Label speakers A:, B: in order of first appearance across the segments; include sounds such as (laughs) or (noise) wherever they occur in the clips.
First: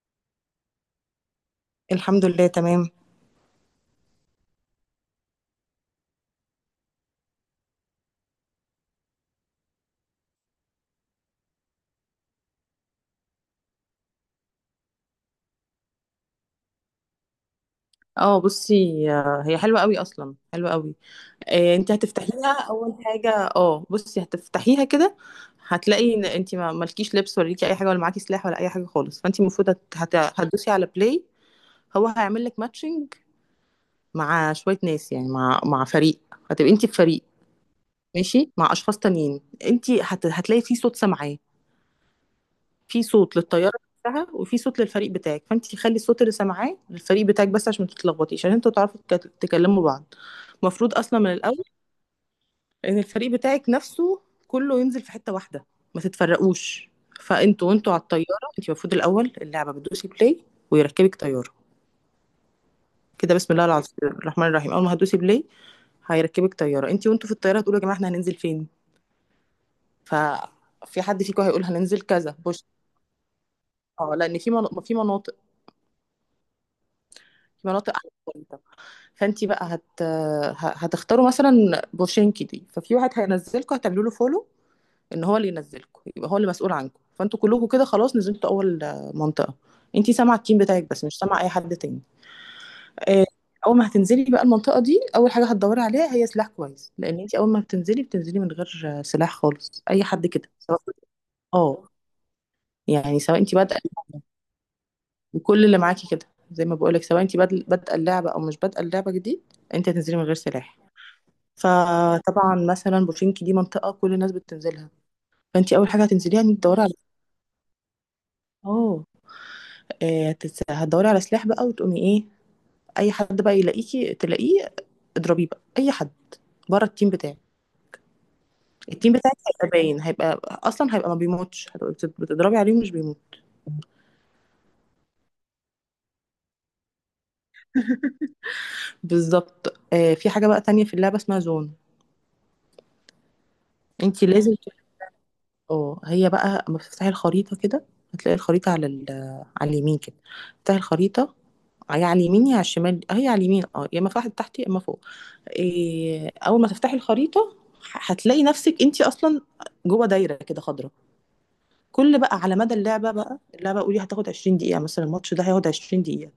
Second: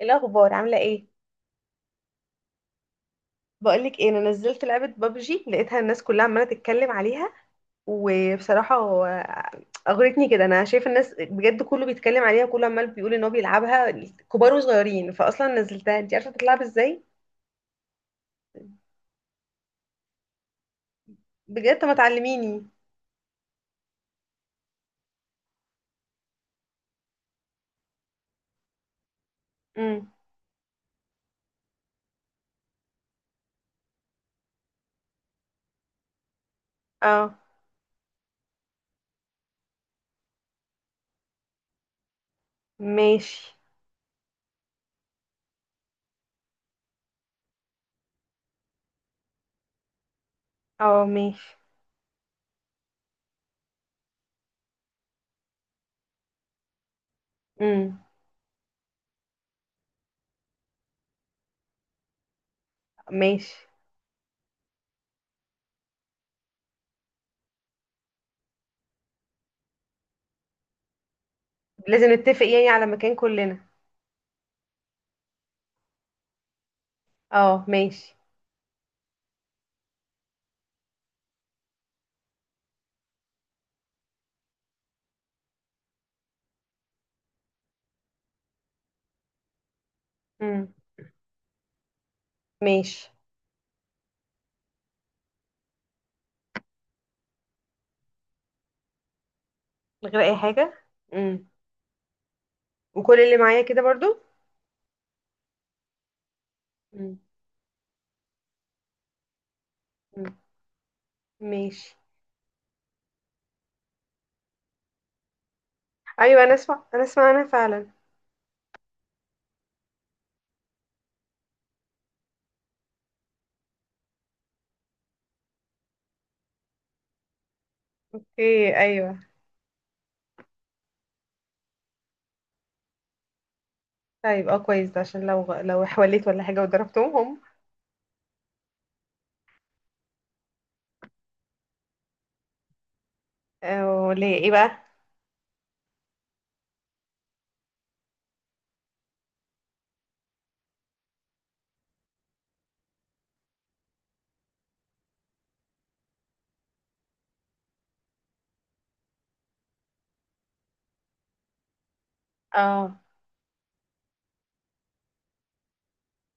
A: إيه الاخبار؟ عامله ايه؟
B: الحمد لله تمام.
A: بقولك ايه، انا نزلت لعبه بابجي لقيتها الناس كلها عماله تتكلم عليها. وبصراحه هو اغرتني كده، انا شايفه الناس بجد كله بيتكلم عليها، كله عمال بيقول ان هو بيلعبها كبار وصغيرين. فاصلا نزلتها، انت عارفه بتلعب ازاي؟
B: اه بصي، هي حلوة قوي، اصلا حلوة قوي.
A: بجد طب
B: انت
A: ما
B: هتفتحيها
A: تعلميني.
B: اول حاجة. اه بصي، هتفتحيها كده. هتلاقي ان انت ما مالكيش لبس، ولا ليكي اي حاجة، ولا معاكي سلاح، ولا اي حاجة خالص. فانت المفروض
A: امم
B: هتدوسي على بلاي. هو هيعمل لك ماتشنج مع شوية ناس، يعني مع فريق. هتبقي انت في فريق
A: اه
B: ماشي مع اشخاص تانيين. انت هتلاقي في صوت سامعاه، في صوت
A: ماشي.
B: للطياره نفسها، وفي صوت للفريق بتاعك. فانت خلي الصوت اللي سامعاه للفريق بتاعك بس، عشان ما تتلخبطيش، عشان انتوا تعرفوا تكلموا بعض. المفروض
A: اه
B: اصلا من
A: ماشي.
B: الاول ان الفريق بتاعك نفسه كله ينزل في حته واحده، ما تتفرقوش. فانتوا وانتوا على
A: امم
B: الطياره، انت المفروض الاول اللعبه بتدوسي بلاي، ويركبك طياره. كده بسم
A: ماشي.
B: الله العظيم الرحمن الرحيم، اول ما هتدوسي بلاي هيركبك طياره. انت وانتوا في الطياره هتقولوا يا جماعه احنا هننزل فين، ف في حد فيكم هيقول هننزل
A: لازم
B: كذا
A: نتفق
B: بوش.
A: يعني على مكان كلنا.
B: اه، لان في في مناطق،
A: اه
B: في مناطق
A: ماشي.
B: احسن. فانت بقى هتختاروا مثلا بورشينكي دي. ففي واحد هينزلكم، هتعملوا له فولو ان هو اللي ينزلكم، يبقى هو اللي مسؤول عنكم. فانتوا كلكم كده خلاص نزلتوا اول منطقه. انت سامعه التيم
A: امم
B: بتاعك بس، مش سامعه اي حد تاني.
A: ماشي.
B: آه، اول ما هتنزلي بقى المنطقه دي، اول حاجه هتدوري عليها هي سلاح كويس، لان انت اول ما بتنزلي بتنزلي من غير سلاح خالص، اي
A: من غير
B: حد
A: اي
B: كده سواء.
A: حاجه. امم
B: اه، يعني
A: وكل اللي
B: سواء انت
A: معايا
B: بادئه
A: كده برضو.
B: وكل اللي معاكي كده، زي ما بقولك سواء انت بادئه اللعبه او مش بادئه اللعبه جديد، انت هتنزلي من
A: امم
B: غير سلاح.
A: ماشي.
B: فطبعا مثلا بوشينكي دي منطقة كل الناس بتنزلها، فانتي اول حاجة هتنزليها
A: ايوه انا
B: انك
A: اسمع
B: تدوري على.
A: انا اسمع انا فعلا.
B: اه، هتدوري على سلاح بقى، وتقومي ايه؟ اي حد بقى يلاقيكي تلاقيه اضربيه بقى، اي حد بره التيم بتاعك.
A: اوكي
B: التيم
A: ايوه.
B: بتاعك هيبقى باين، هيبقى اصلا هيبقى ما بيموتش، هتبقى بتضربي عليه ومش بيموت.
A: طيب اه كويس ده عشان لو حوليت ولا حاجه وضربتهم.
B: بالظبط. في حاجة بقى تانية في اللعبة اسمها زون،
A: ولا
B: انتي
A: ايه
B: لازم.
A: بقى؟
B: اه، هي بقى اما بتفتحي الخريطة كده هتلاقي الخريطة على على اليمين كده، تفتحي الخريطة. هي على اليمين يا على الشمال، هي على اليمين اه، يا اما فتحت تحت يا اما فوق. اول ما تفتحي الخريطة هتلاقي نفسك انت اصلا جوه دايرة كده خضراء. كل بقى على مدى
A: اه.
B: اللعبة بقى، اللعبة قولي هتاخد 20 دقيقة مثلا، الماتش ده هياخد 20 دقيقة.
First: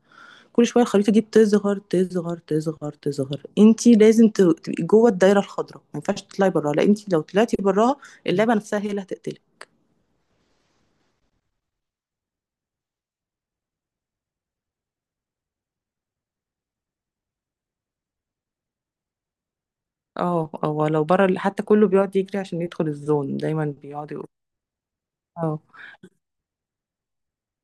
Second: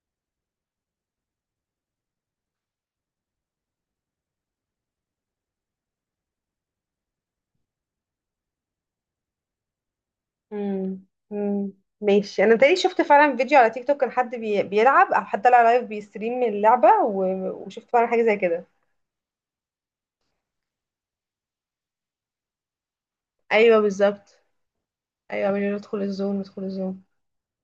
B: كل شوية الخريطة دي بتصغر تصغر تصغر تصغر، انت لازم تبقي جوه الدايرة الخضراء، ما ينفعش تطلعي براها، لان انت لو طلعتي براها اللعبة نفسها هي اللي هتقتلك.
A: امم امم ماشي. انا تاني شفت فعلا فيديو على تيك توك، كان حد بيلعب او حد طلع لايف بيستريم من اللعبه و... وشفت فعلا حاجه زي كده.
B: اه اه، لو بره حتى كله بيقعد يجري عشان يدخل الزون، دايما
A: ايوه
B: بيقعد يقول.
A: بالظبط. ايوه
B: اه،
A: بيقول له ادخل الزون ادخل الزون.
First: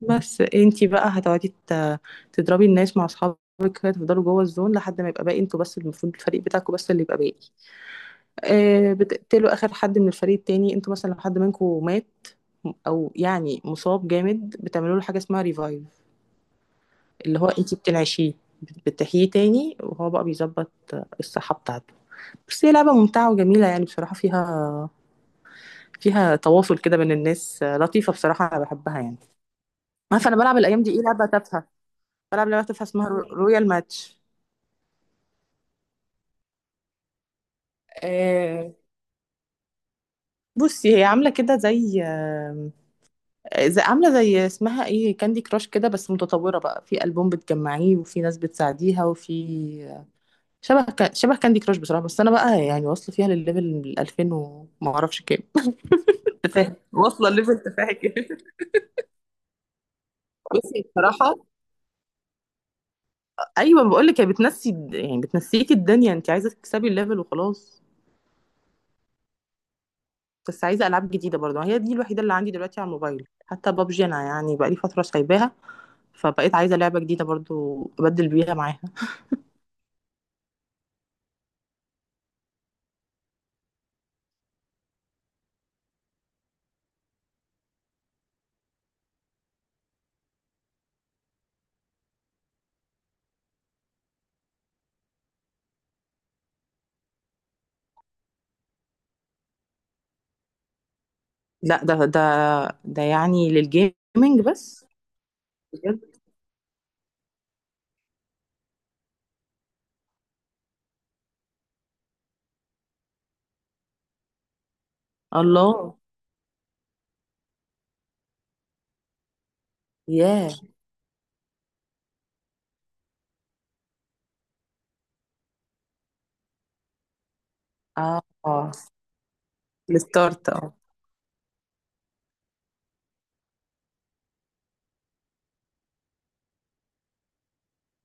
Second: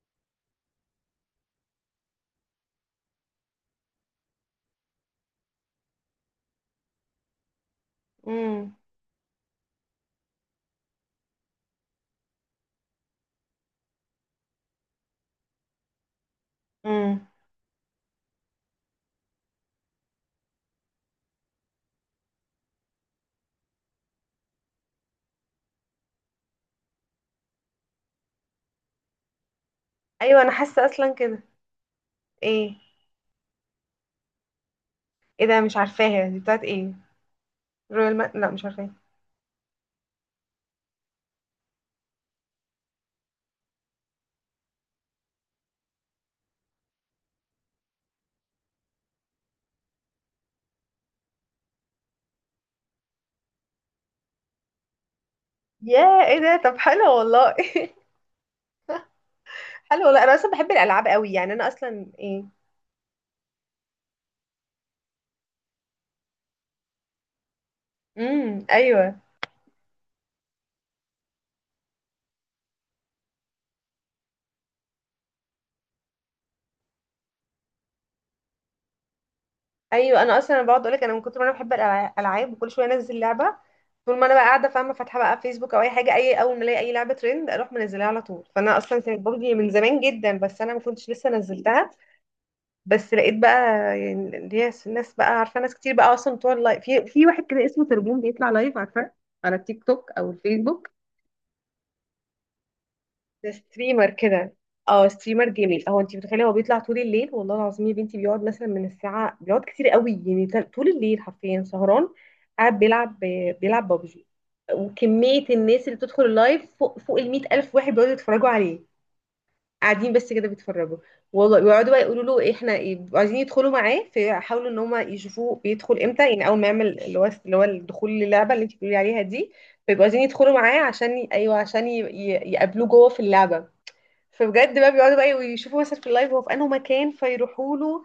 B: بس انتي بقى تضربي الناس مع اصحابك كده، تفضلوا جوه الزون لحد ما يبقى باقي انتوا بس، المفروض الفريق بتاعكوا بس اللي يبقى باقي.
A: امم
B: آه، بتقتلوا اخر حد من الفريق التاني. انتوا مثلا لو حد منكم مات او يعني مصاب جامد، بتعملوا له حاجه اسمها ريفايف،
A: امم
B: اللي هو انتي بتنعشيه، بتحييه تاني، وهو بقى بيظبط الصحه بتاعته. بس هي لعبه ممتعه وجميله يعني، بصراحه فيها تواصل كده بين الناس، لطيفة بصراحة، أنا بحبها يعني. عارفة أنا
A: ايوه انا
B: بلعب الأيام
A: حاسه
B: دي إيه؟
A: اصلا
B: لعبة
A: كده.
B: تافهة. بلعب لعبة
A: ايه؟
B: تافهة اسمها رويال ماتش.
A: ايه ده؟ مش عارفاها، دي بتاعت ايه؟ رويال ما... لا مش
B: آه،
A: عارفاها.
B: بصي، هي عاملة كده زي، عاملة زي اسمها إيه، كاندي كراش كده، بس متطورة بقى، في ألبوم بتجمعيه، وفي ناس بتساعديها، وفي آه، شبه شبه كاندي كراش بصراحة. بس أنا بقى يعني واصلة فيها للليفل 2000 وما أعرفش كام.
A: يا ايه
B: (laughs)
A: ده،
B: تفاهة
A: طب حلو
B: واصلة
A: والله
B: الليفل تفاهة
A: (laughs)
B: كده.
A: حلو والله، انا اصلا بحب
B: بصي
A: الالعاب قوي،
B: بصراحة،
A: يعني انا اصلا ايه.
B: ايوه بقول لك هي بتنسي يعني بتنسيكي الدنيا، انت عايزه تكسبي الليفل وخلاص.
A: ايوه.
B: بس عايزه العاب جديده برضه، هي دي الوحيده اللي عندي دلوقتي على الموبايل. حتى بابجي انا يعني بقالي فتره سايباها، فبقيت عايزه لعبه جديده برضه ابدل بيها معاها.
A: ايوه انا اصلا، انا بقعد اقول لك، انا من كتر ما انا بحب الالعاب وكل شويه انزل لعبه. طول ما انا بقى قاعده فاهمه فاتحه بقى فيسبوك او اي حاجه، اي اول ما الاقي اي لعبه ترند اروح منزلها على طول، فانا اصلا كانت بابجي من زمان جدا بس انا ما كنتش لسه نزلتها. بس لقيت بقى، يعني اللي هي الناس بقى، عارفه ناس كتير بقى اصلا بتوع اللايف، في واحد كده اسمه تربون بيطلع لايف، عارفه، على التيك توك او الفيسبوك.
B: لا ده ده
A: ده
B: يعني
A: ستريمر
B: للجيمنج
A: كده.
B: بس.
A: اه ستريمر جيمنج، هو
B: بجد؟
A: انت متخيله، هو بيطلع طول الليل والله العظيم يا بنتي، بيقعد مثلا من الساعه بيقعد كتير قوي، يعني طول الليل حرفيا سهران. قاعد بيلعب. بيلعب بابجي. وكميه الناس اللي
B: الله.
A: بتدخل اللايف فوق ال 100,000 الف، واحد بيقعدوا يتفرجوا عليه. قاعدين بس كده
B: ياه.
A: بيتفرجوا. والله بيقعدوا بقى يقولوا له إيه، احنا إيه، بيبقوا عايزين يدخلوا معاه، فيحاولوا ان هم يشوفوه بيدخل امتى، يعني اول ما يعمل اللي هو الدخول للعبه اللي
B: اه،
A: انت بتقولي عليها دي. فيبقوا عايزين
B: الستارت،
A: يدخلوا
B: اه.
A: معاه عشان ايوه عشان يقابلوه جوه في اللعبه. فبجد بقى بيقعدوا بقى ويشوفوا مثلا في اللايف هو في انه مكان فيروحوا له.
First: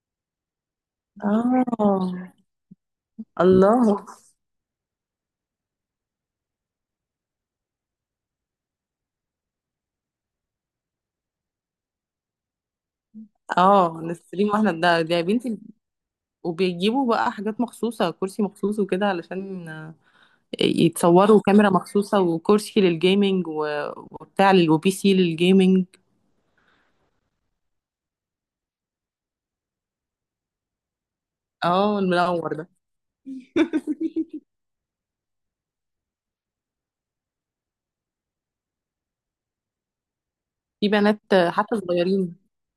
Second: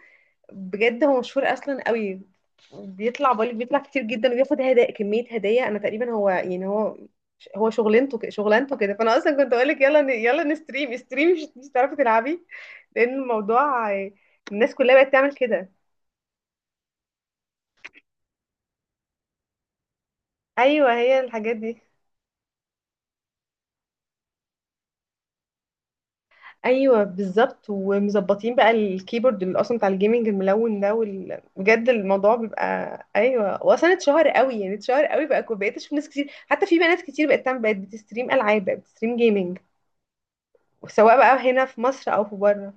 A: بجد هو مشهور اصلا قوي.
B: اه،
A: بيطلع بالك بيطلع كتير
B: الله.
A: جدا، وبياخد هدايا كمية هدايا، انا تقريبا هو يعني هو، هو شغلانته شغلانته كده. فانا اصلا كنت اقول لك يلا يلا نستريم استريم مش هتعرفي تلعبي. لان الموضوع
B: اه، نستريم واحنا؟
A: الناس كلها
B: ده
A: بقت
B: ده يا
A: تعمل
B: بنتي.
A: كده.
B: وبيجيبوا بقى حاجات مخصوصه، كرسي مخصوص وكده علشان
A: ايوه هي
B: يتصوروا،
A: الحاجات
B: كاميرا
A: دي.
B: مخصوصة، وكرسي للجيمنج، وبي سي للجيمنج.
A: ايوه بالظبط، ومظبطين بقى الكيبورد اللي اصلا بتاع الجيمنج الملون ده وال... بجد
B: اه،
A: الموضوع
B: المنور ده.
A: بيبقى
B: (laughs)
A: ايوه، واصلا اتشهر قوي يعني اتشهر قوي بقى، بقيت اشوف ناس كتير، حتى في بنات كتير بقت تعمل بقت بتستريم العاب بقت بتستريم جيمنج.
B: في
A: سواء
B: بنات،
A: بقى هنا
B: حتى
A: في مصر او في
B: صغيرين،
A: بره.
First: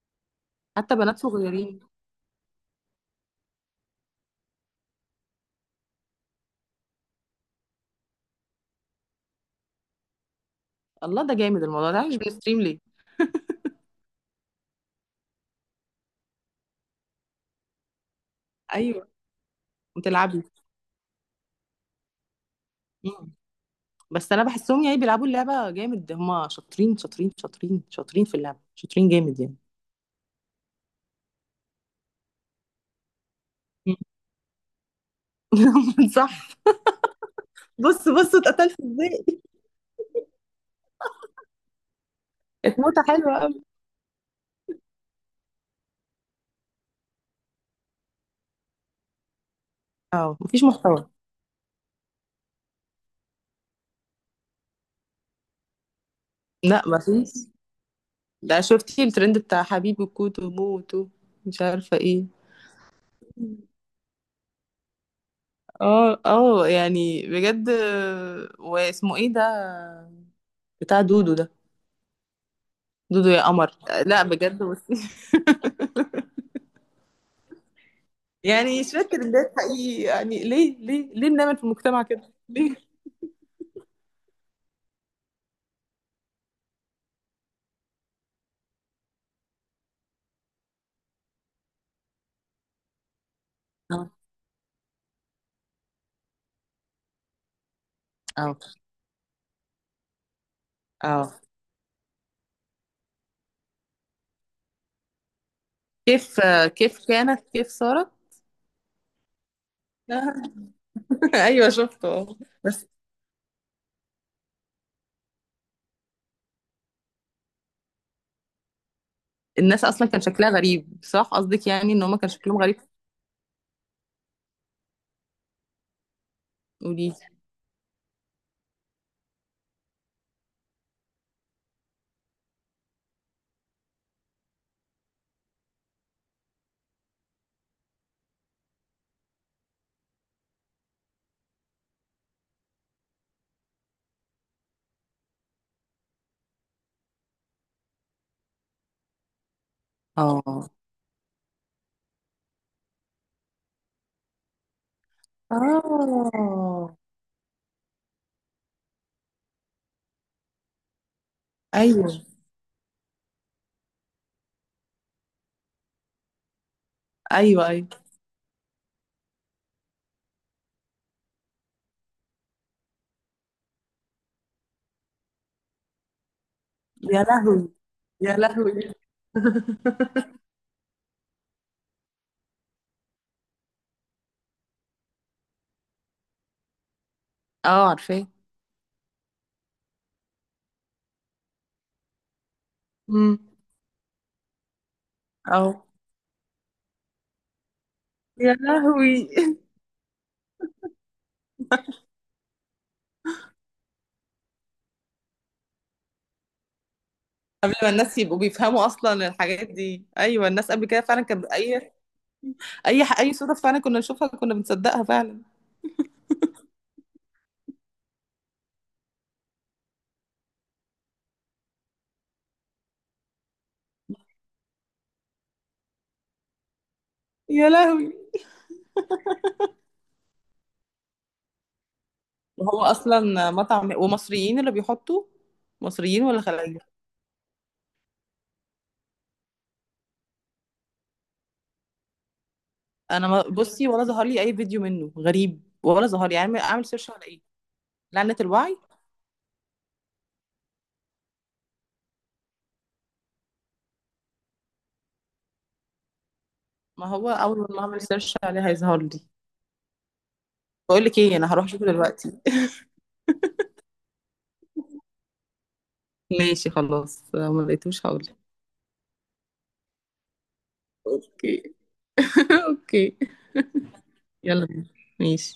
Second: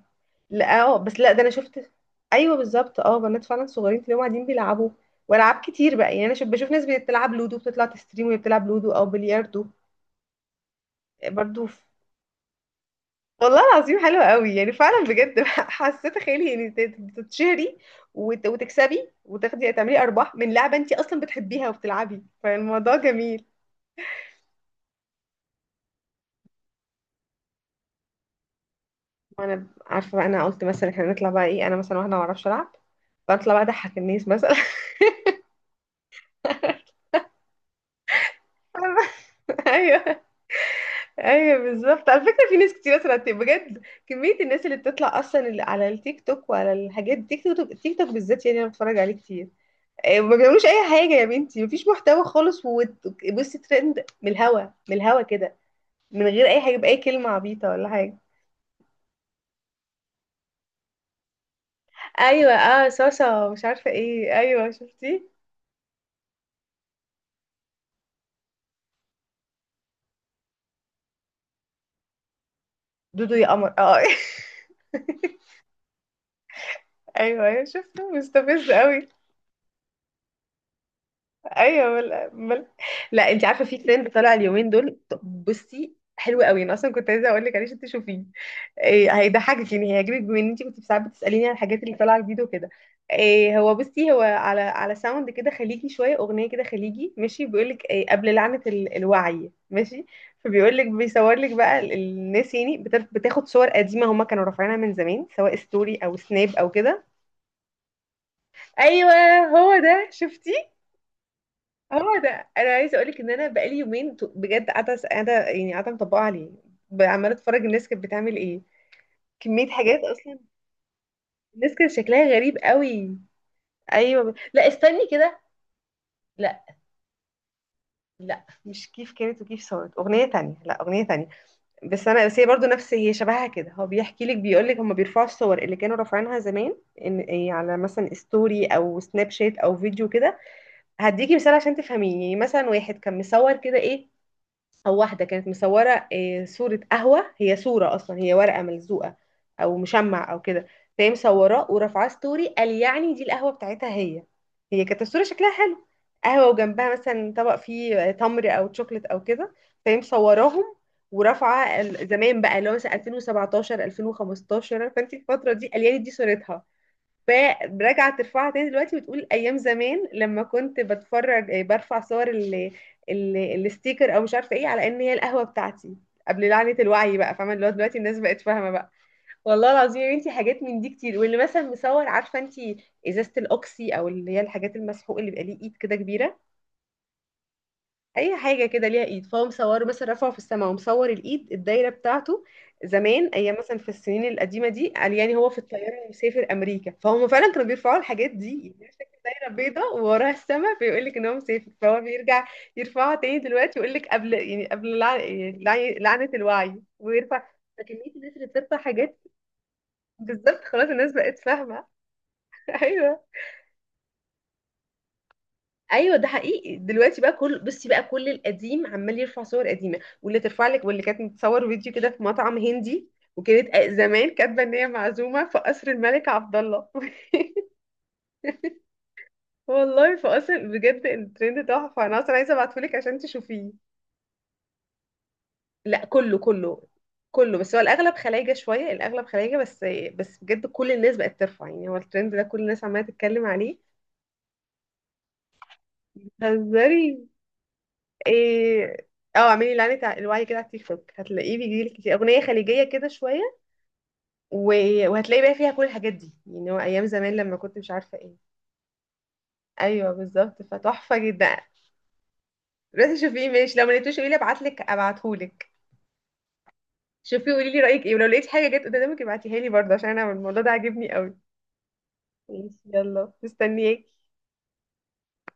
A: لا
B: حتى
A: اه
B: بنات
A: بس لا ده انا
B: صغيرين.
A: شفت. ايوه بالظبط، اه بنات فعلا صغيرين تلاقيهم قاعدين بيلعبوا. والعاب كتير بقى، يعني انا بشوف ناس بتلعب لودو بتطلع تستريم وهي بتلعب لودو او بلياردو
B: الله، ده جامد
A: برضو.
B: الموضوع ده، مش بنستريم ليه؟
A: والله العظيم حلوة قوي يعني فعلا بجد (laughs) حسيت خيالي يعني تتشهري
B: ايوه
A: وتكسبي وتاخدي تعملي ارباح
B: وتلعبي.
A: من لعبة انت اصلا بتحبيها وبتلعبي، فالموضوع
B: مم.
A: جميل.
B: بس انا بحسهم يعني بيلعبوا اللعبة جامد، هما شاطرين شاطرين شاطرين شاطرين في اللعبة، شاطرين جامد يعني.
A: وانا عارفة بقى، انا قلت مثلا احنا نطلع بقى ايه، انا مثلا واحدة ما اعرفش العب، فاطلع بقى
B: مم.
A: اضحك الناس مثلا.
B: (laughs) صح. بص بص اتقتلت ازاي،
A: (laughs) ايوه. ايوه بالظبط، على فكرة في ناس كتير
B: اتموتة
A: مثلا
B: حلوة قوي.
A: بجد، كمية الناس اللي بتطلع اصلا اللي على التيك توك وعلى الحاجات، التيك توك التيك توك بالذات يعني انا بتفرج عليه كتير. ما
B: اه، مفيش
A: بيعملوش اي
B: محتوى.
A: حاجه يا بنتي، مفيش محتوى خالص بصي ترند من الهوا، من الهوا كده، من غير اي حاجه،
B: لا،
A: باي كلمه
B: مفيش.
A: عبيطه ولا حاجه.
B: ده شفتي الترند بتاع حبيبي كوتو موتو، مش عارفة ايه.
A: ايوه اه صاصه مش عارفه ايه، ايوه شفتي،
B: اه اه، يعني بجد. واسمه ايه ده، بتاع دودو ده، دودو
A: دودو
B: يا
A: يا
B: قمر.
A: قمر اه (laughs)
B: لا بجد بصي،
A: ايوه ايوه شفته
B: (laughs)
A: مستفز
B: يعني شوية
A: قوي.
B: ترندات حقيقي، يعني ليه ليه ليه بنعمل في
A: ايوه
B: المجتمع كده ليه؟
A: لا انت عارفه في ترند طالع اليومين دول بصي حلو قوي، انا اصلا كنت عايزه اقول لك عليه عشان تشوفيه. إيه هيضحكك، يعني هيعجبك بما ان انت كنت ساعات بتساليني عن الحاجات اللي طالعه جديد وكده. إيه هو،
B: اه
A: بصي هو على ساوند كده خليجي شويه، اغنيه كده خليجي ماشي، بيقول لك إيه قبل
B: اه
A: لعنه الوعي ماشي. فبيقول لك بيصور
B: اه،
A: لك بقى الناس يعني بتاخد صور قديمه هما كانوا رافعينها من زمان، سواء ستوري او
B: كيف،
A: سناب او كده.
B: كيف كانت كيف صارت.
A: ايوه هو ده شفتي.
B: (laughs) ايوه شفته
A: اه
B: اه.
A: ده انا
B: بس
A: عايزه اقولك ان انا بقالي يومين بجد قاعده قاعده يعني قاعده مطبقه عليه، عماله اتفرج الناس كانت بتعمل ايه، كميه
B: الناس
A: حاجات
B: اصلا كان
A: اصلا.
B: شكلها غريب، صح؟ قصدك
A: الناس كان
B: يعني ان هما كان
A: شكلها غريب
B: شكلهم غريب.
A: قوي. ايوه لا استني كده، لا،
B: قولي.
A: لا مش كيف كانت وكيف صارت اغنيه تانية، لا اغنيه تانية، بس انا بس هي برضه نفس، هي شبهها كده، هو بيحكي لك بيقول لك هم بيرفعوا الصور اللي كانوا رافعينها زمان ان إيه، على مثلا ستوري او سناب شات او فيديو كده. هديكي مثال عشان تفهميني، يعني مثلا واحد كان مصور كده ايه، او واحده كانت مصوره صوره قهوه، هي صوره اصلا هي ورقه ملزوقه او مشمع او كده،
B: اه
A: فهي مصوراه ورافعاه ستوري، قال يعني دي القهوه بتاعتها. هي كانت الصوره شكلها حلو، قهوه وجنبها
B: اه،
A: مثلا طبق فيه تمر او تشوكلت او كده، فهي مصوراهم ورافعه
B: ايوه
A: زمان بقى اللي هو مثلا 2017 2015، فانت الفتره دي قال يعني دي صورتها.
B: ايوه ايوه.
A: فراجعة ترفعها تاني دلوقتي وتقول أيام زمان لما كنت بتفرج برفع صور ال... ال... الستيكر أو مش عارفة إيه، على إن هي القهوة بتاعتي قبل لعنة الوعي،
B: يا
A: بقى فاهمة اللي
B: لهوي،
A: هو دلوقتي الناس
B: يا
A: بقت فاهمة بقى.
B: لهوي. (laughs)
A: والله العظيم يا بنتي حاجات من دي كتير، واللي مثلا مصور عارفة انتي إزازة الأوكسي أو اللي هي الحاجات، المسحوق اللي بيبقى ليه إيد كده كبيرة،
B: اه، عارفاه.
A: اي حاجه كده ليها ايد، فهو مصوره مثلا رفعه في السماء ومصور الايد الدايره بتاعته زمان
B: امم.
A: ايام مثلا في السنين القديمه دي، قال يعني هو في
B: اه،
A: الطياره مسافر امريكا، فهم فعلا كانوا بيرفعوا الحاجات
B: يا
A: دي يعني شكل
B: لهوي.
A: دايره بيضاء ووراها السماء، فيقول لك ان هو مسافر، فهو بيرجع يرفعها تاني دلوقتي ويقول لك قبل يعني قبل لعنه الوعي ويرفع.
B: (laughs) قبل ما
A: فكميه
B: الناس
A: الناس
B: يبقوا
A: اللي بترفع
B: بيفهموا
A: حاجات،
B: اصلا الحاجات دي، ايوه
A: بالظبط
B: الناس قبل
A: خلاص
B: كده
A: الناس
B: فعلا
A: بقت
B: كانت
A: فاهمه.
B: اي
A: (laughs)
B: اي
A: ايوه
B: اي صوره فعلا كنا نشوفها كنا بنصدقها فعلا.
A: ايوه ده حقيقي، دلوقتي بقى كل بصي بقى كل القديم عمال يرفع صور قديمه، واللي ترفع لك واللي كانت متصور فيديو كده في مطعم هندي وكانت زمان كاتبه ان هي معزومه في قصر الملك عبد الله.
B: يا لهوي.
A: (laughs) والله في قصر بجد، الترند تحفه، انا اصلا عايزه
B: وهو
A: ابعتهولك عشان
B: اصلا
A: تشوفيه.
B: مطعم؟ ومصريين اللي بيحطوا،
A: لا
B: مصريين
A: كله
B: ولا خلايجة؟
A: كله، كله بس هو الاغلب خلايجه شويه الاغلب خلايجه بس، بس بجد كل الناس بقت ترفع، يعني هو الترند ده كل الناس عماله
B: انا
A: تتكلم عليه.
B: بصي، ولا ظهر لي اي فيديو منه غريب، ولا ظهر لي. يعني اعمل سيرش على
A: بتهزري؟
B: ايه، لعنة الوعي؟
A: ايه، اه اعملي لعنة الوعي كده على التيك توك، هتلاقيه بيجيلك كتير، اغنية خليجية كده شوية، وهتلاقي بقى فيها كل الحاجات دي، يعني هو ايام
B: ما هو
A: زمان لما
B: اول
A: كنت
B: ما
A: مش
B: اعمل
A: عارفة
B: سيرش
A: ايه.
B: عليه هيظهر لي.
A: ايوه بالظبط
B: بقول
A: فتحفة
B: لك ايه، انا
A: جدا.
B: هروح اشوفه دلوقتي.
A: بس شوفيه ماشي، لو ما لقيتوش قولي لي ابعتلك ابعتهولك.
B: ماشي خلاص،
A: شوفيه
B: لو ما
A: قولي لي رأيك
B: لقيتوش
A: ايه، ولو
B: هقول.
A: لقيت حاجة جت قدامك ابعتيها لي برضه، عشان انا الموضوع ده عاجبني قوي.
B: اوكي. (laughs)
A: ماشي
B: اوكي.
A: يلا مستنياك.
B: يلا بينا. ماشي.